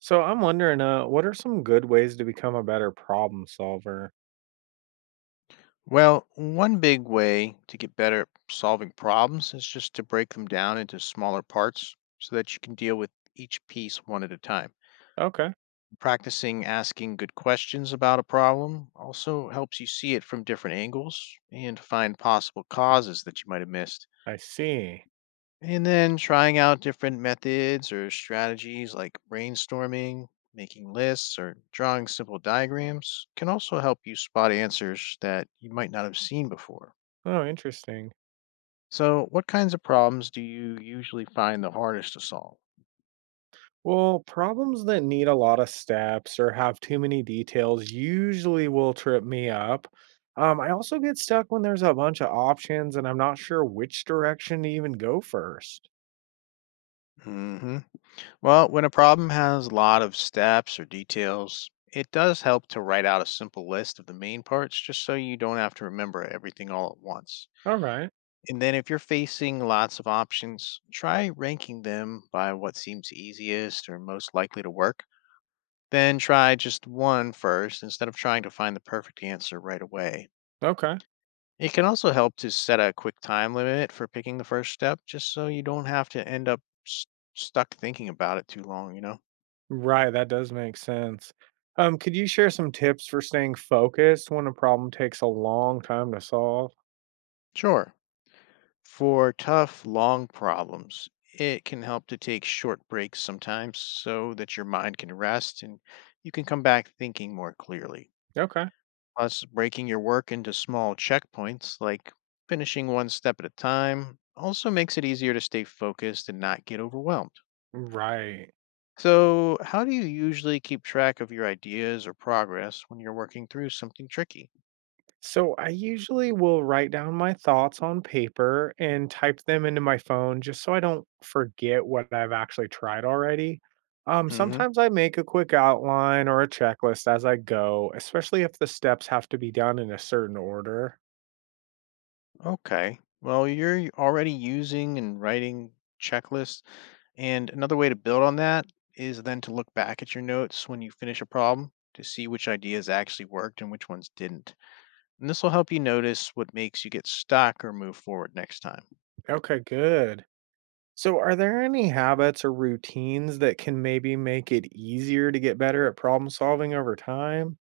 So I'm wondering, what are some good ways to become a better problem solver? Well, one big way to get better at solving problems is just to break them down into smaller parts so that you can deal with each piece one at a time. Okay, Practicing asking good questions about a problem also helps you see it from different angles and find possible causes that you might have missed. I see. And then trying out different methods or strategies like brainstorming, making lists, or drawing simple diagrams can also help you spot answers that you might not have seen before. Oh, interesting. So, what kinds of problems do you usually find the hardest to solve? Well, problems that need a lot of steps or have too many details usually will trip me up. I also get stuck when there's a bunch of options and I'm not sure which direction to even go first. hmm Well, when a problem has a lot of steps or details, it does help to write out a simple list of the main parts just so you don't have to remember everything all at once. All right. And then if you're facing lots of options, try ranking them by what seems easiest or most likely to work. Then try just one first instead of trying to find the perfect answer right away. Okay. It can also help to set a quick time limit for picking the first step just so you don't have to end up s- stuck thinking about it too long, you know? Right, that does make sense. Could you share some tips for staying focused when a problem takes a long time to solve? Sure. For tough, long problems, it can help to take short breaks sometimes so that your mind can rest and you can come back thinking more clearly. Okay. Plus, breaking your work into small checkpoints, like finishing one step at a time, also makes it easier to stay focused and not get overwhelmed. Right. So, how do you usually keep track of your ideas or progress when you're working through something tricky? So I usually will write down my thoughts on paper and type them into my phone just so I don't forget what I've actually tried already. Hmm. Sometimes I make a quick outline or a checklist as I go, especially if the steps have to be done in a certain order. Okay. Well, you're already using and writing checklists. And another way to build on that is then to look back at your notes when you finish a problem to see which ideas actually worked and which ones didn't. And this will help you notice what makes you get stuck or move forward next time. Okay, good. So, are there any habits or routines that can maybe make it easier to get better at problem solving over time?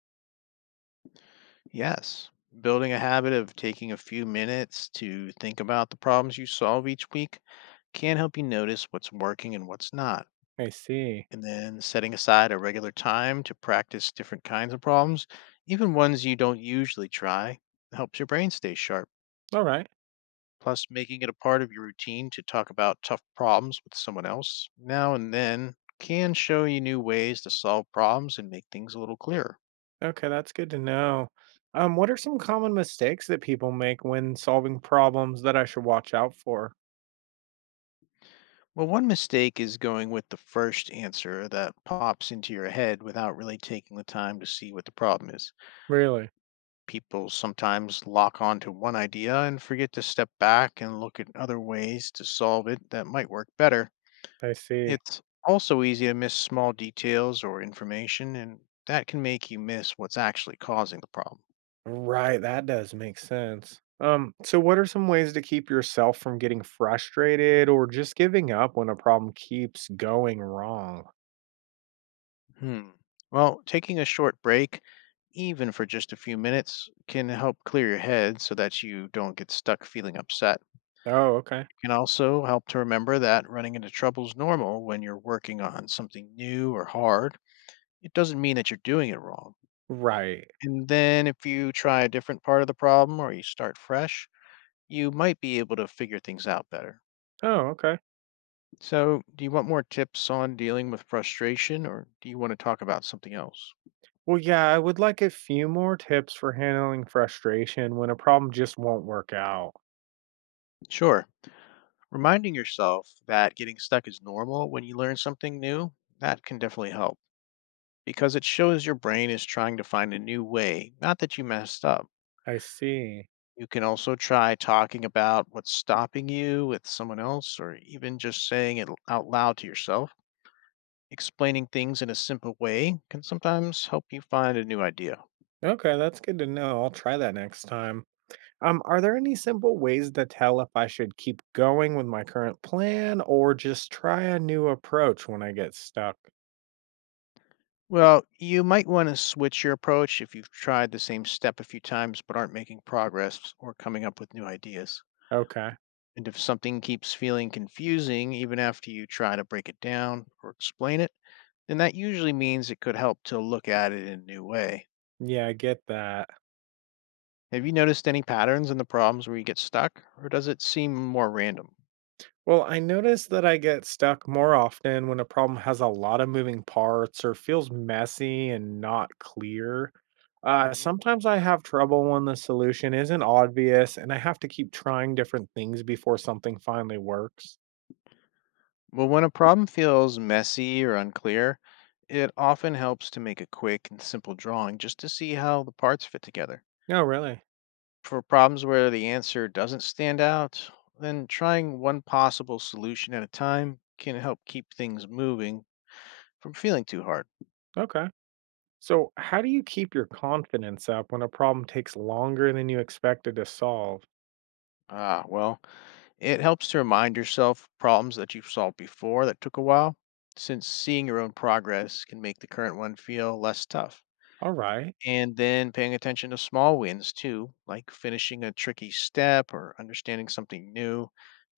Yes, building a habit of taking a few minutes to think about the problems you solve each week can help you notice what's working and what's not. I see. And then setting aside a regular time to practice different kinds of problems, even ones you don't usually try, helps your brain stay sharp. All right. Plus, making it a part of your routine to talk about tough problems with someone else now and then can show you new ways to solve problems and make things a little clearer. Okay, that's good to know. What are some common mistakes that people make when solving problems that I should watch out for? Well, one mistake is going with the first answer that pops into your head without really taking the time to see what the problem is. Really? People sometimes lock on to one idea and forget to step back and look at other ways to solve it that might work better. I see. It's also easy to miss small details or information, and that can make you miss what's actually causing the problem. Right, that does make sense. So what are some ways to keep yourself from getting frustrated or just giving up when a problem keeps going wrong? Hmm. Well, taking a short break, even for just a few minutes, can help clear your head so that you don't get stuck feeling upset. Oh, okay. Can also help to remember that running into trouble is normal when you're working on something new or hard. It doesn't mean that you're doing it wrong. Right. And then if you try a different part of the problem or you start fresh, you might be able to figure things out better. Oh, okay. So, do you want more tips on dealing with frustration, or do you want to talk about something else? Well, yeah, I would like a few more tips for handling frustration when a problem just won't work out. Sure. Reminding yourself that getting stuck is normal when you learn something new, that can definitely help, because it shows your brain is trying to find a new way, not that you messed up. I see. You can also try talking about what's stopping you with someone else, or even just saying it out loud to yourself. Explaining things in a simple way can sometimes help you find a new idea. Okay, that's good to know. I'll try that next time. Are there any simple ways to tell if I should keep going with my current plan or just try a new approach when I get stuck? Well, you might want to switch your approach if you've tried the same step a few times but aren't making progress or coming up with new ideas. Okay. And if something keeps feeling confusing, even after you try to break it down or explain it, then that usually means it could help to look at it in a new way. Yeah, I get that. Have you noticed any patterns in the problems where you get stuck, or does it seem more random? Well, I notice that I get stuck more often when a problem has a lot of moving parts or feels messy and not clear. Hmm Sometimes I have trouble when the solution isn't obvious and I have to keep trying different things before something finally works. Well, when a problem feels messy or unclear, it often helps to make a quick and simple drawing just to see how the parts fit together. No, really? For problems where the answer doesn't stand out, then trying one possible solution at a time can help keep things moving from feeling too hard. Okay. So, how do you keep your confidence up when a problem takes longer than you expected to solve? Ah, well, it helps to remind yourself of problems that you've solved before that took a while, since seeing your own progress can make the current one feel less tough. All right. And then paying attention to small wins too, like finishing a tricky step or understanding something new,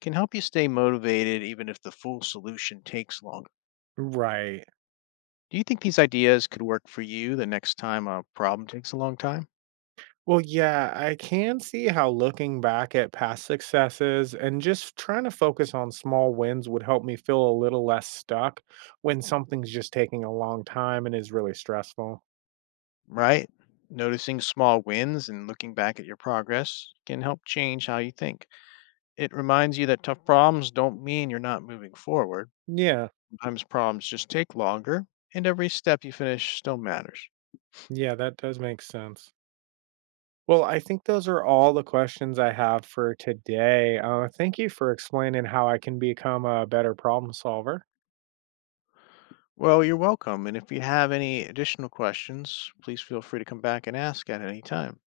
can help you stay motivated even if the full solution takes longer. Right. Do you think these ideas could work for you the next time a problem takes a long time? Well, yeah, I can see how looking back at past successes and just trying to focus on small wins would help me feel a little less stuck when something's just taking a long time and is really stressful. Right? Noticing small wins and looking back at your progress can help change how you think. It reminds you that tough problems don't mean you're not moving forward. Yeah. Sometimes problems just take longer, and every step you finish still matters. Yeah, that does make sense. Well, I think those are all the questions I have for today. Thank you for explaining how I can become a better problem solver. Well, you're welcome. And if you have any additional questions, please feel free to come back and ask at any time.